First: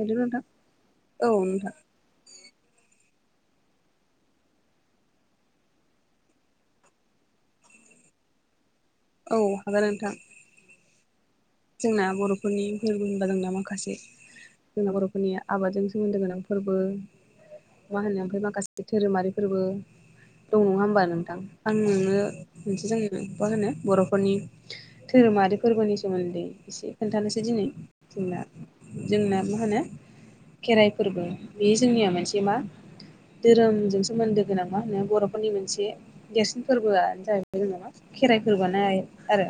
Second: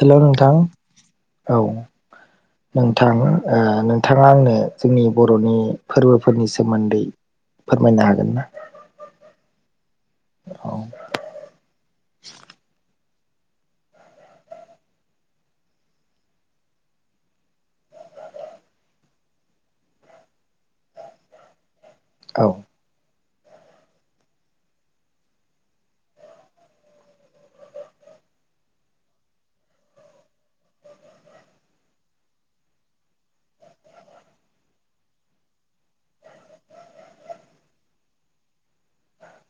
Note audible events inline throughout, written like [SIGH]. हेल' नोंथां औ नोंथां नोंथाङा आंनो जोंनि बर'नि फोरबोफोरनि सोमोन्दै फोरमायनो हागोन ना औ हागोन नोंथां औ जोंना बर'फोरनि फोर बो होनबा जोंना माखासे जोंना बर'फोरनि आबादजों सोमोन्दो गोनां फोरबो मा होनो ओमफ्राय माखासे धोरोमारिफोरबो दं नङा होमबा नोंथां आं नोंनो औ मोनसे जोङो मा होनो बर'फोरनि धोरोमारि फोरबोनि सोमोन नदै एसे खोन्थानोसै दिनै जोंना जोंना मा होनो खेराइ फोरबो बे जोंनिया मोनसे मा धोरोमजों सोमोन्दो गोनां मा होन बर'फोरनि मोनसे देरसिन फोरबोआनो जाहैबाय जों नामा खेराइ फोरबो आरो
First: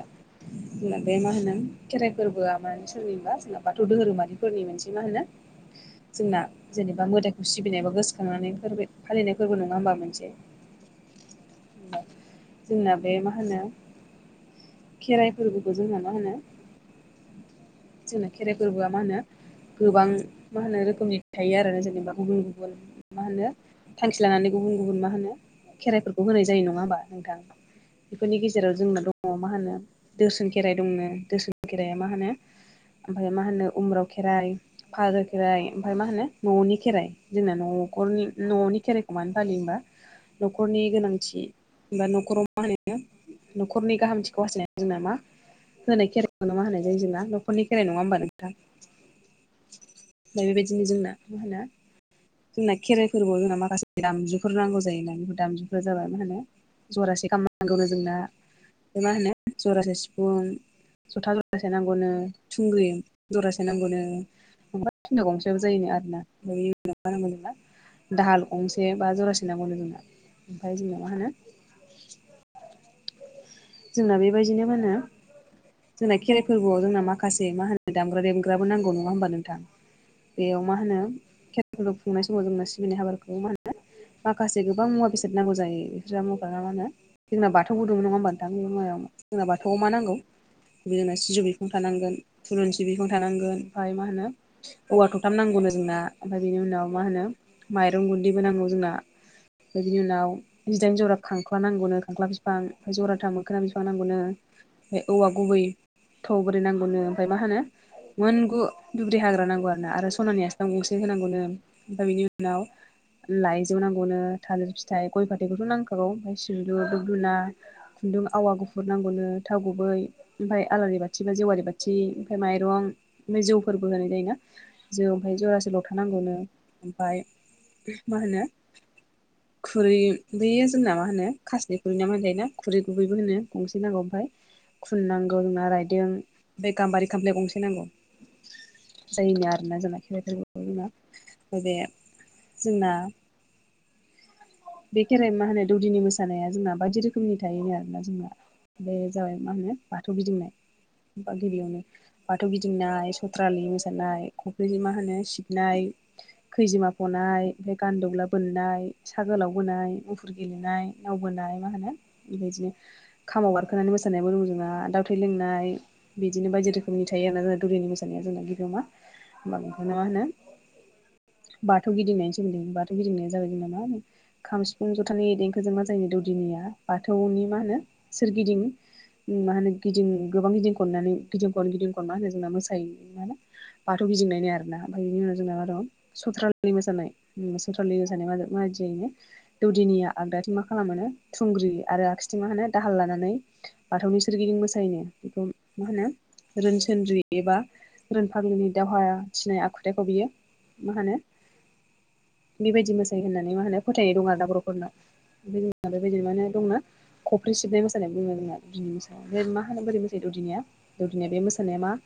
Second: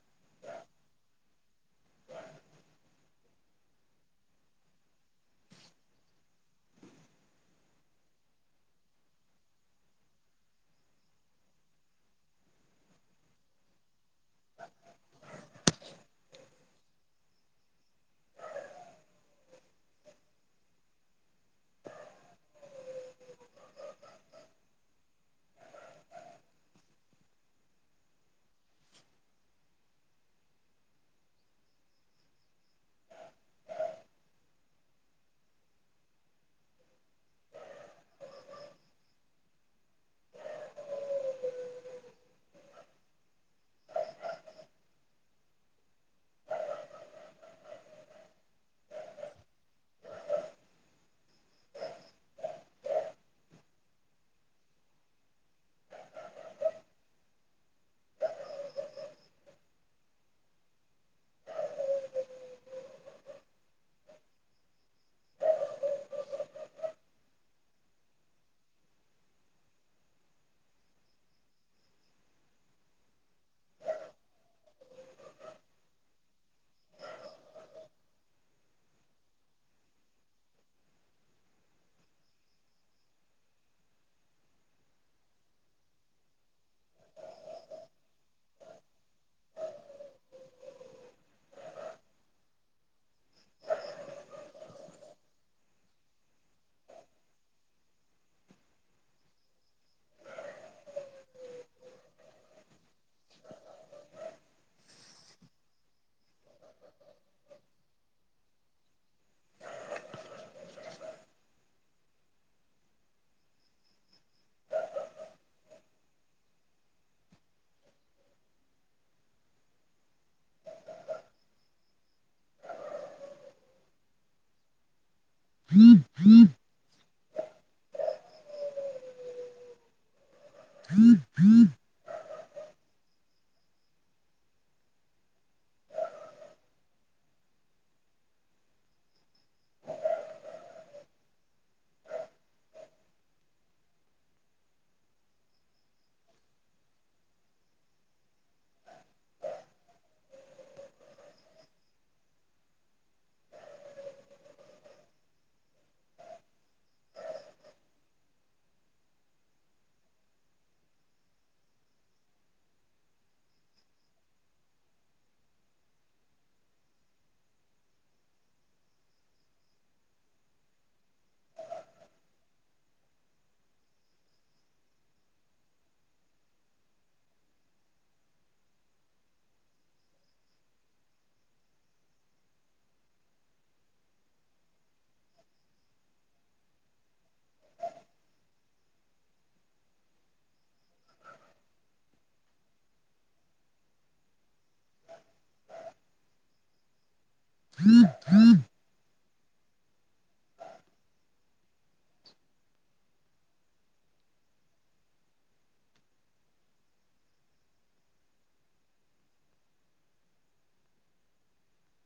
बे मा होनो खेराइ फोरबोआ मानो सोरनिबा जोंना बाथौ धोरोमारिफोरनि मोनसे मा होनो जोंना जेनेबा मोदायखौ सिबिनायबा गोसोखांनानै फोरबो फालिनाय फोरबो नङा होमबा मोनसे [INAUDIBLE] जोंना बे मा होनो खेराइ फोरबोखौ जोंना मा होनो जोंना खेराइ फोरबोआ मा होनो गोबां मा होनो रोखोमनि थायो आरो जेनेबा गुबुन गुबुन मा होनो थांखि लानानै गुबुन गुबुन मा होनो खेराइफोरखौ होनाय जायो नङा होमबा नोंथां बेफोरनि गेजेराव जोंना दङ मा होनो दोसोन खेराइ दंनो दोसोन खेराया मा होनो ओमफ्राय मा होनो उम्राव खेराइ फालो खेराइ ओमफ्राय मा होनो न'नि खेराइ जोंना न'खरनि न'नि खेराइखौ मानो फालियो होमबा न'खरनि गोनांथि एबा न'खराव मा होनो न'खरनि गाहामथिखौ हासथायनाय जोंना मा होनाय खे नामा होनाय जोंना नखरनि खेराइ नङा होमबा नोंथां बेबायदिनो जोंना मा होनो जोंना खेराइ फोरबोआव जोंना माखासे दामजुफोर नांगौ जायोना बेफोर दामजुफ्रा जाबाय मा होनो जरासे खाम नांगौनो जोंना ओमफ्राय मा होनो जरासे सिफुं जथा जरासे नांगौनो थुंग्रि जरासे नांगौनो [UNINTELLIGIBLE] गंसेयाबो जायोनो आरोना [UNINTELLIGIBLE] दाहाल गंसे बा जरासे नांगौनो जोंना ओमफ्राय जोंनोव मा होनो जोंना बेबायदिनो मा होनो जोंना खेराइ फोरबोआव जोंना माखासे मा होनो दामग्रा देग्राबो नांगौ नङा होमबा नोंथां। बेयाव मा होनो खेराइफोरखौ खुंनाय समाव जोंङो सिबिनाय हाबाखौ मा होनो माखासे गोबां मुवा बेसाद नांगौ जायो बिस्रा मुवा ना मा होनो जोंना बाथौबो‌ दुमो नङा होमबा। [UNINTELLIGIBLE] जोंना बाथौयाव मा नांगौ जोंना सिजौ बिफां थानांगोन थुलुनसि बिफां थानांगोन ओमफ्राय मा होनो औवा थथाम नांगौनो जोंना ओमफ्राय बिनि उनाव मा होनो माइरं गुदैबो नांगौ जोंना। ओमफ्राय बिनि उनाव जिदाइन जरा खांख्ला नांगौनो खांख्ला बिफां जरा गोथां मोखोना बिफां नांगौनो ओमफ्राय औवा गुबै थब्रै नांगौनो ओमफ्राय मा होनो मोनगु दुब्रि हाग्रा नांगौ आरो ना आरो सनानि आसथाम गंसे होनांगौनो ओमफाय बिनि उनाव लाइजौ नांगौनो थालिर फिथाइ गय फाथैखौथ' नांखागौ ओमफ्राय सिबलु दुबदुना खुन्दुं आवा गुफुर नांगौनो थाव गुबै ओमफाय आलारि बाथि बा जेवारि बाथि ओमफाय माइरं ओमफाय जौफोरबो होनाय जायोना जौ ओमफाय जरासे लथा नांगौनो ओमफाय मा होनो खुरै बे जोंना मा होनो खासनि खुरै ना थायोना खुरै गुबैबो होनो गंसे नांगौ ओमफाय खुन नांगौ ना रायदों ओमफ्राय गाम्बारि खामफ्लाय गंसे नांगौ। जायनि आरोना जोंना खेराइफोर जों मा बे जोंना बे खेराइ मा होनो दौदिनि मोसानाया जोंना बायदि रोखोमनि थायोनो आरोना जोंना बे जाबाय मा होनो बाथौ गिदिंनाया बा गिबियावनो बाथौ गिदिंनाय सथ्रालि मोसानाय खफ्रि जों मा होनो सिबनाय खैजिमा फनाय ओमफाय गानदौला बोननाय साहा गोलाव बोनाय मुफुर गेलेनाय नावबोनाय मा होनो बेबायदिनो खामाव बारखोनानै मोसानायबो दं जोंहा दाउ थै लोंनाय बिदिनो बायदि रोखोमनि थायो आरोना जोंना दौदिनि मोसानाया जोंना गिबियाव मा होमबा बेखौनो मा होनो बाथौ गिदिंनायनि सोमोनदै बाथौ गिदिंनाय जाबाय जोंना मा खाम सिफुं जथानि देंखोजों मा जायोनि दौदिनिया बाथौनि मा होनो सोरगिदिं मा होनो गिदिं गोबां गिदिं खननानै गिदिं खन गिदिं खनना होनो जोंना मोसायो मा होनो बाथौ गिदिंनाय आरोना ओमफाय बिनि उनाव जोंना मा दं सथ्रालि मोसानाय सथ्रालि मोसानाय मा मा बायदि जायो दौदिनिया आगदाथिं मा खालामोनो थुंग्रि आरो आगसिथिं मा होनो दाहाल लानानै बाथौनि सोरगिदिं मोसायोनो बेखौ मा होनो रोनसोनद्रि एबा रोनफाग्लिनि दावहा थिनाय आखुथाइखौ बियो मा होनो बेबायदि मोसायो होननानै मा होनो फोथायनाय दं आरो ना बर'फोरनाव [UNINTELLIGIBLE] दंना खफ्रि सिबनाय मोानाय दङ जोंना दौदिनिया बे मा होनो बोरै मोसायो दौदिनिया दौदिनिया बे मोसानाया मा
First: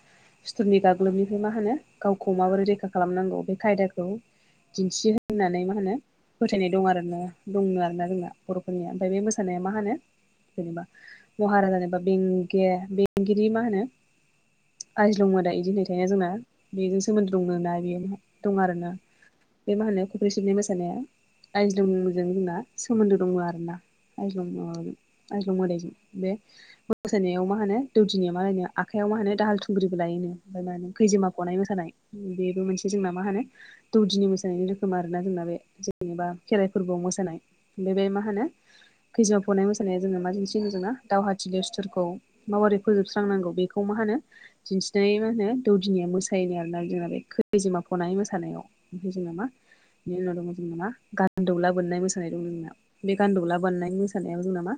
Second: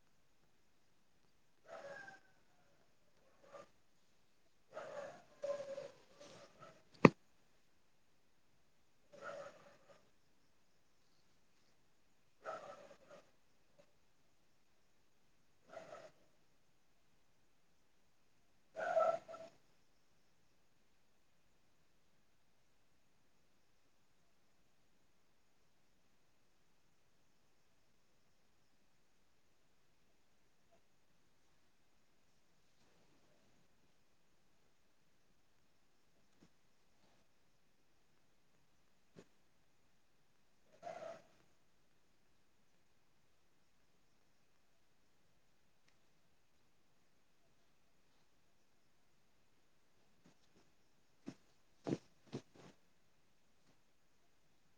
सुथुरनि गाग्लोबनिफ्राय मा होनो गावखौ माबोरै रैखा खालामनांगौ बे खायदाखौ दिन्थियो होननानै मा होनो फोथायनाय दं आरोना दं आरोना जोंना बर'फोरनि ओमफ्राय बे मोसानाया मा होनो जेनेबा महाराजा जेनेबा बेंगे बेंगिरि मा होनो आयज्लं मोदाइ बिदि होननाय थायो जोंना बेजों सोमोन्दो दंनो दं आरोना बे मा होनो खख्रि सिबनाय मोसानाया आयज्लुं मोदायजों जोंना सोमोन्दो दङ आरो ना आज्लं मा जों आज्लं मोदाइजों बे मोसानायाव मा होनो दौदिनिया मा लायनो आखाइयाव मा होनो दाहाल थुंग्रिबो लायो मा होनो खैजोमा फनाय मोसानाय बेबो मोनसे जोंना मा होनो दौदिनि मोसानायनि रोखोम आरो ना जोंना बे जेनेबा खेराइ फोरबोआव मोसानाय बेबाय मा होनो खैजोमा फनाय मोसानाया जोङो माजोसै जोंना दावहाथिलिआव सुथुरखौ माबोरै फोजोबस्रांनांगौ बेखौ मा होनो दिन्थिनाय मा होनो दौदिनिया मोसायोनो आरोना जोंना बे खैैजिमा फनाय मोसानायाव ओमफ्राय जों नामा बेनि उनाव दङ जों नामा गान्दौला बोननाय मोसानाय दं जोंना बे गान्दौला बोननाय मोसानायाव जोंना मा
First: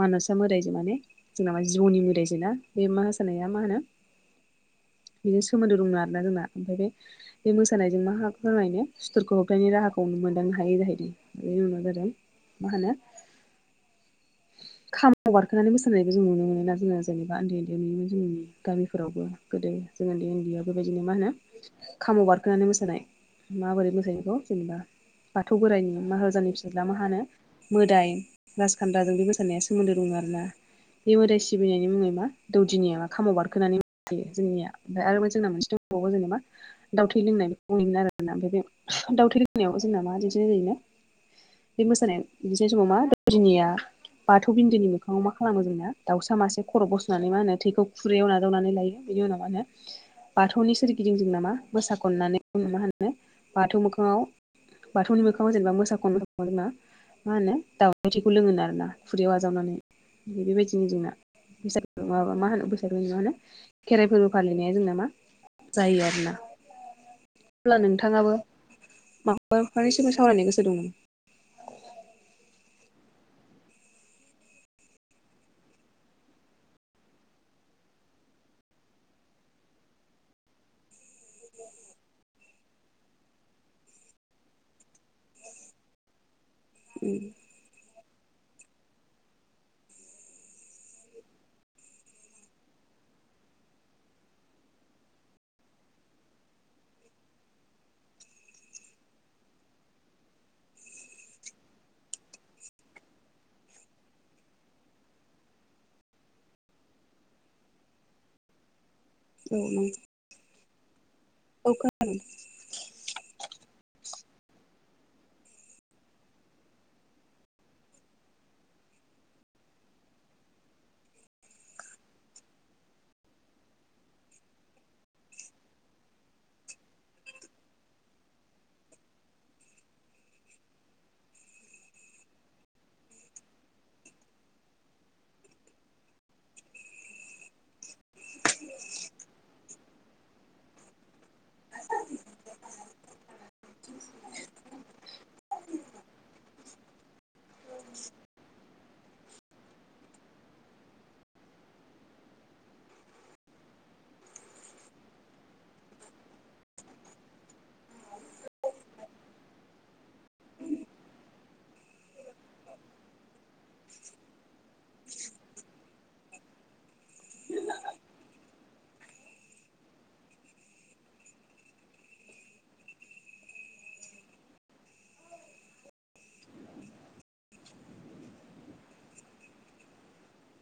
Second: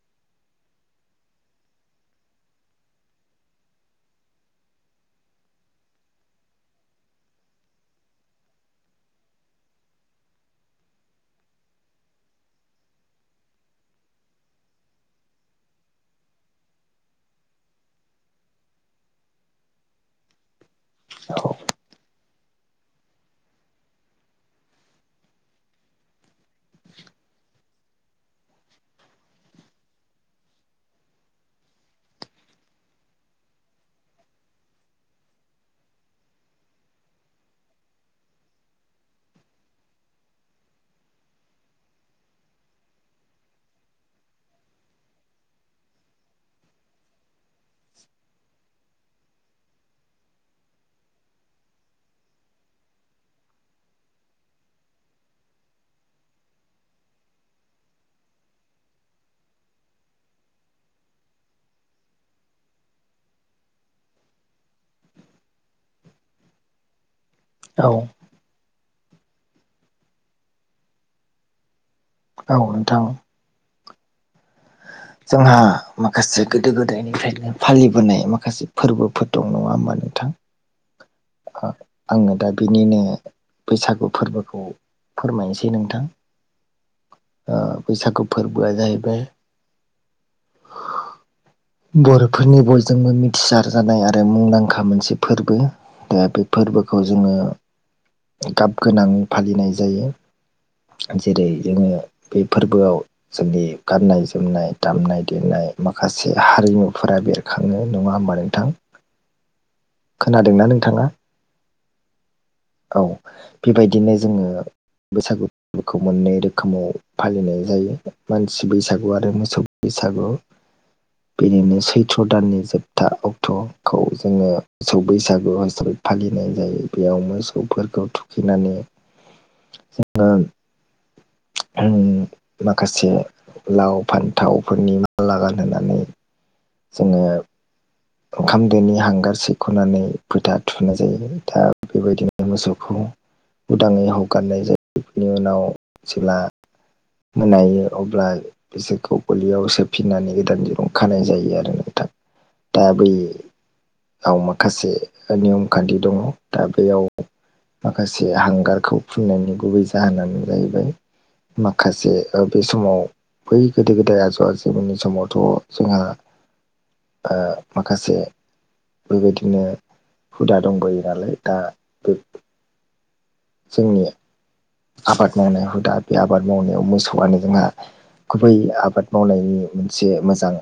मानसाआ मोदायजो माने जोंनाबा जिउनि मोदायजों ना बे मोसानाया मा होनो बेजों सोमोन्दो दं आरो ना जोंना ओमफ्राय बे बे मोसानायजों मा हा फोरायनो सुथुरखौ होबथानायनि राहाखौ मोनदोंनो हा हायो जाहैदों बेनि उनाव जादों मा होनो [INAUDIBLE] खाम बारखोननानै मोसानायखौ जों नुनो मोनो जोङो जेन'बा उन्दै उन्दैयावनो गामिफोरावबो [UNINTELLIGIBLE] गोदो जों उन्दै उन्दैयाव बेबायदिनो मा होनो औ खामाव बारखोनानै मोसानाय माबोरै मोसायो बेखौ जेनेबा बाथौ बोराइनि माहाराजोनि फिसाज्ला मा होनो मोदाय राजखान्दाजों बे मोसानाया सोमोन्दो दङ आरोना बे मोदाय सिबिनायनि मुङै मा दौदिनिया मा खामाव बारखोनानै जोंनिया ओमफ्राय आरो जोंना मोनसे दंबावो जेनेबा दाउथै लोंनाय बेखौ बुं नोमोन आरोना ओमफ्राय बे दाउथै लोंनायाव जोंना मा दिन्थिनाय जायोना बे मोसानाया बिदिनाय समाव मा दौदिनिया बाथौ बिन्दोनि मोखाङाव मा खालामो जोंना दाउसा मासे खर' बस'नानै मा होनो थैखौ खुरैयाव नाजावनानै लायो बिनि उनाव मा होनो बाथौनि सोरगिदिं जों नामा मोसााखननानै मा होनो बाथौ मोखाङाव बाथौनि मोखाङाव जेनेबा मोसाखन जोंना मा होनो दाउनि थैखौ लोङोनो आरोना खुरैयाव आजावनानै बेबायदिनो जोंना बैसाग माबा मा होनो बैसागुनि मा होनो खेराइ फोरबो फालिनाया जोंना मा जायो आरो ना [INAUDIBLE] अब्ला नोंथाङाबो माबाफोरनिसिम सावरायनो गोसो दंमोन औ नोंथां जोंहा माखासे गोदो गोदायनिफ्रायनो फालिबोनाय माखासे फोरबोफोर दं नङा होमबा नोंथां आङो दा बिनिनो बैसागु फोरबोखौ फोरमायनोसै नोंथां उम ओ बैसागु फोरबोआ जाहैबाय बर'फोरनि बयजोंबो मिथिसार जानाय आरो मुंदांखा मोनसे फोरबो दा बे फोरबोखौ जोङो गाब गोनां फालिनाय जायो जेरै जोङो बे फोरबोआव जोंनि गाननाय जोमनाय दामनाय देनाय माखासे हारिमुफोरा बेर खांनो नङा होमबा नोंथां औ नों खोनादोंना नोंथाङा औ खोनादों औ बेबायदिनो जोङो बैसागु बेखौ मोननै रोखोमाव फालिनाय जायो मानसि बैसागु आरो मोसौ बैसागु बिदिनो सैथ्र' दाननि जोबथा अक्ट'खौ जोङो मोसौ बैसागु हिसाबै फालिनाय जायो बेयाव मोसौफोरखौ थुखैनानै जों माखासे लाव फान्थावफोरनि माला गानहोनानै जोङो ओंखाम दोनि हांगार सैख'नानै फोथा थुनाय जायो दा बेबायदिनो मोसौखौ उदाङै हगारनाय जायो जायफोरनि उनाव जेब्ला मोनायो अब्ला बिसोरखौ गलियाव सोफिननानै गोदान दिरुं खानाय जायो आरो नोंथां दा बैयाव माखासे नियम खान्थि दङ दा बेयाव माखासे हांगारखौ फुननायनि गुबै जाहोनानो जाहैबाय माखासे बे समाव बै गोदो गोदाय आजौ आजैमोननि समावथ' जोंहा ओ माखासे बेबायदिनो हुदा दंबोयो नालाय दा बे जोंनिया आबाद मावनाय हुदा बे आबाद मावनायाव मोसौआनो जोंहा गुबै आबाद मावनायनि मोनसे मोजां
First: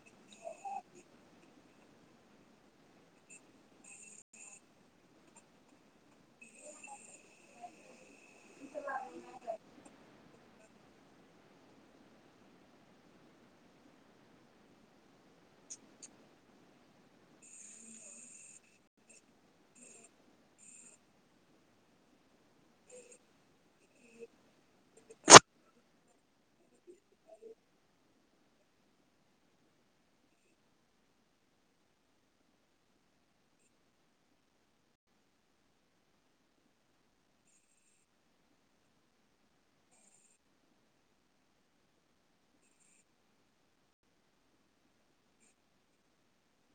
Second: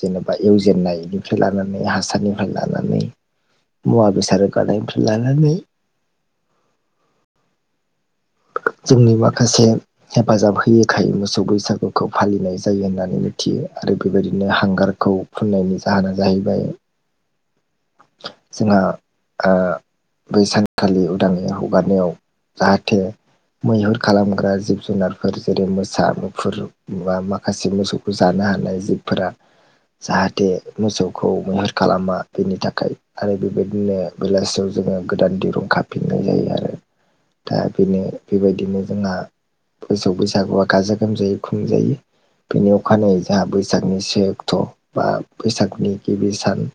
जेनेबा एवजेननायनिफ्राय लानानै हासारनिफ्राय लानानै मुवा बेसाद रोगानायनिफ्राय लानानै जोंनि माखासे हेफाजाब होयोखाय मोसौ बैसागुखौ फालिनाय जायो होननानै मिथियो आरो बेबायदिनो हांगारखौ फुननायनि जाहोना जाहैबाय जोंहा ओ बै सानखालि उदाङै हगारनायाव जाहाथे मैहुर खालामग्रा जिब जुनारफोर जेरै मोसा मुफुर बा माखासे मोसौखौ जानो हानाय जिब फोरा जाहाथे मोसौखौ मैहुर खालामा बेनि थाखाय आरो बेबायदिनो बेलासियाव जोङो गोदान दिरुं खाफिननाय जायो आरो दा बेनो बेबायदिनो जोंहा मोसौ बैसागुआ गाजा गोमजायै खुंजायो। बेनि अखानायै जोंहा बैसागुनि से अक्ट' बा बैसागुनि गिबि सान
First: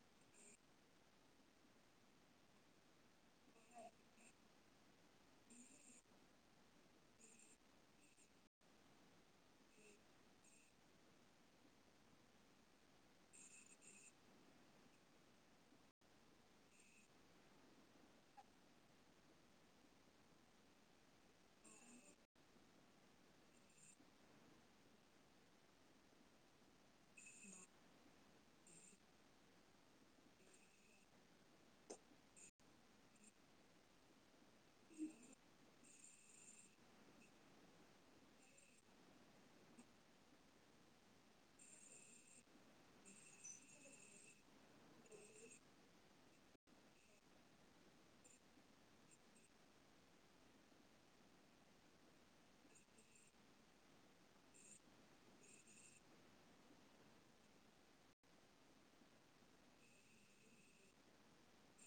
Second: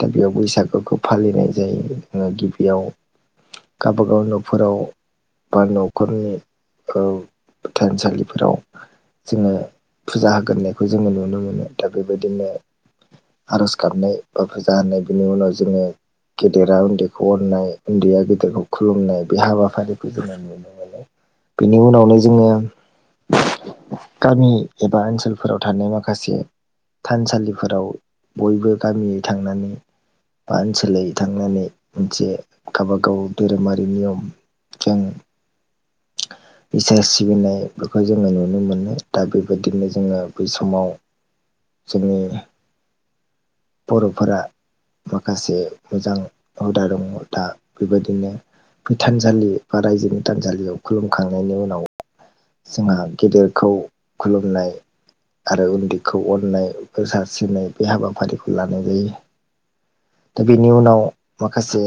दा बेयाव बैसागोखौ फालिनाय जायो जोङो गिबियाव गावबागाव न'फोराव बा न'खरनि ओ थानसालिफोराव जोङो फुजा होग्रोनायखौ जोङो नुनो मोनो दा बेबायदिनो आर'ज गाबनाय बा फुजा होनाय बिनि उनाव जोङो गेदेरा उन्दैखौ अननाय उन्दैया गेदेरखौ खुलुमनाय बे हाबाफारिखौ जोङो नुनो मोनो। बेनि उनावनो जोङो गामि एबा ओनसोलफोराव थानाय माखासे थानसालिफोराव बयबो गामियै थांनानै बा ओनसोलै थांनानै मोनसे गावबागाव धोरोमारि नियम जों इसोर सिबिनाय बेखौ जोङो नुनो मोनो दा बेबायदिनो जोङो बै समाव जोंङो बर'फोरा माखासे मोजां हुदा दं दा बेबायदिनो बे थानसालि बा रायजोनि थानसालियाव खुलुमखांनायनि उनाव जोंहा गेदेरखौ खुलुमनाय आरो उन्दैखौ अननाय बोर सारस्रिनाय बे हाबाफारिखौ लानाय जायो। दा बेनि उनाव माखासे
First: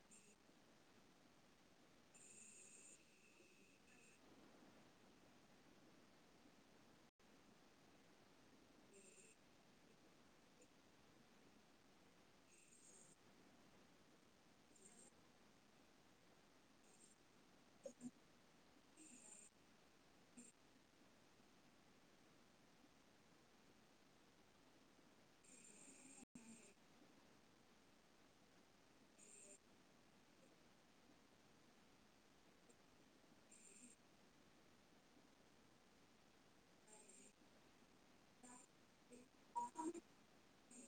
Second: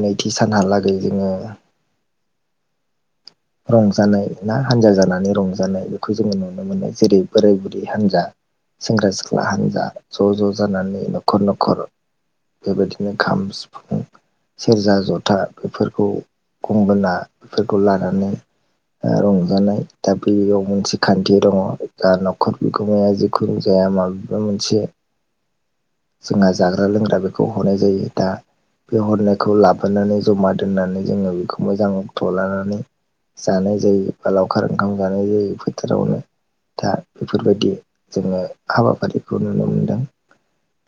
नैथि सानहालागै जोङो रंजानाय ना हान्जा जानानै रंजानाय बेखौ जोङो नुनो मोनो जेरै बोराय बुरि हानजा सेंग्रा सिख्ला हान्जा ज' ज' जानानै न'खर न'खर बेबायदिनो खाम सिफुं सेरजा जथा बेफोरखौ गंगोना बेफोरखौ लानानै रंजानाय दा बेयाव मोनसे खान्थि दङ' जा न'खर बिगोमाया जिखुनु जाया माबेबा मोनसे जोंहा जाग्रा लोंग्रा बेखौ हरनाय जायो दा बे हरनायखौ लाबोनानै जमा दोननानै जोङो बेखौ मोजां अक्ट लानानै जानाय जायो बा लावखार ओंखाम जानाय जायो फोथारावनो दा बेफोरबायदि जोङो हाबाफारिखौ नुनो मोनदों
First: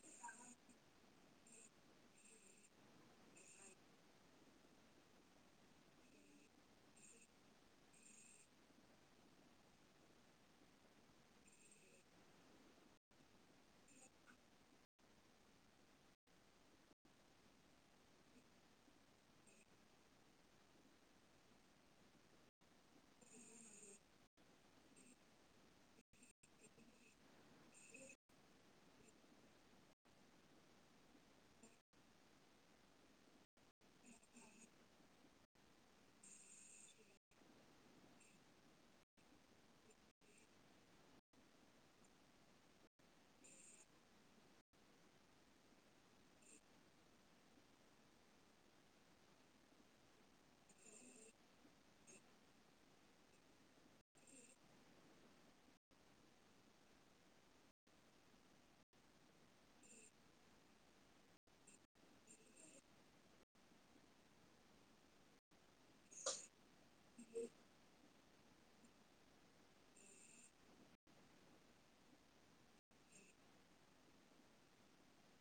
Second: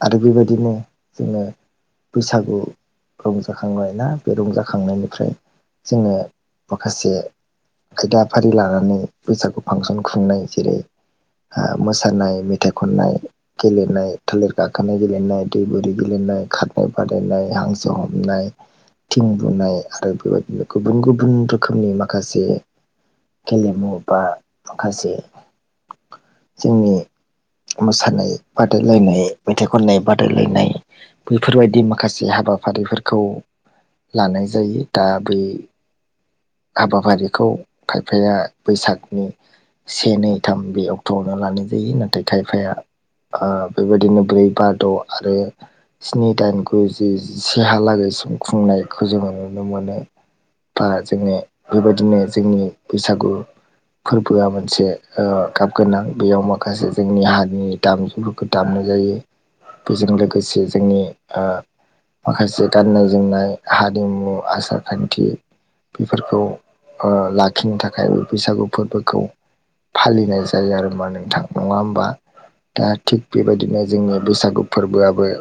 आरो बेबायदिनो जोङो बैसागु रंजाखांबाय ना बे रंजाखांनायनिफ्राय जोङो माखासे खायदाफारि लानानै बैसागु फांसन खुंनाय जायो। ओ मोसानाय मेथाइ खननाय गेलेनाय थालिर गाखोनाय गेलेनाय दै बोरि गेलेनाय खारनाय बादायनाय हांसो हमनाय थिं बुनाय आरो बेबायदिनो गुबुन गुबुन रोखोमनि मा- खासे गेलेमु बा माखासे जोंनि मोसानाय बादायलायनाय मेथाइ खननाय बादायलायनाय बेैफोरबायदि माखासे हाबाफारिफोरखौ लानाय जायो दा बै हाबाफारिखौ खायफाया बैसागनि- से नै थाम बे अक्ट'आवनो लानाय जायो नाथाय खायफाया बेबायदिनो ब्रै बा द' आरो स्नि दाइन गु जिसेहालागैसिम खुंनायखौ जोङो नुनो मोनो। बा जोंङो बेबायदिनो जोंनि बैसागु फोरबोआ मोनसे गाब गोनां बेयाव माखासे जोंनि हारिनि दामजुफोरखौ दामनाय जायो बेजों लोगोसे जोंनि ओ। माखासे गाननाय जोमनाय हारिमु आसार खान्थि फोरखौ लाखिनो थाखाय बैसागु फोरबोखौ फालिनाय जायो आरोना नोंथां नङा ओमबा? दा थिग बेबायदिनो जोंनि बैसागु फोरबोआबो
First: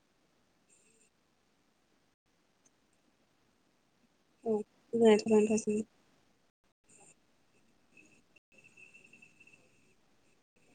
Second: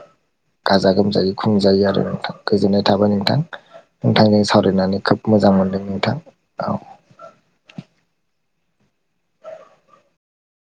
गाजा गोमजायै खुंजायो आरो गोजोननाय थाबाय नोंथां नोंथांजों सावरायनानै खोब गोजोननाय थाबाय मोजां नोंथांसिम मोनदों नोंथां। औ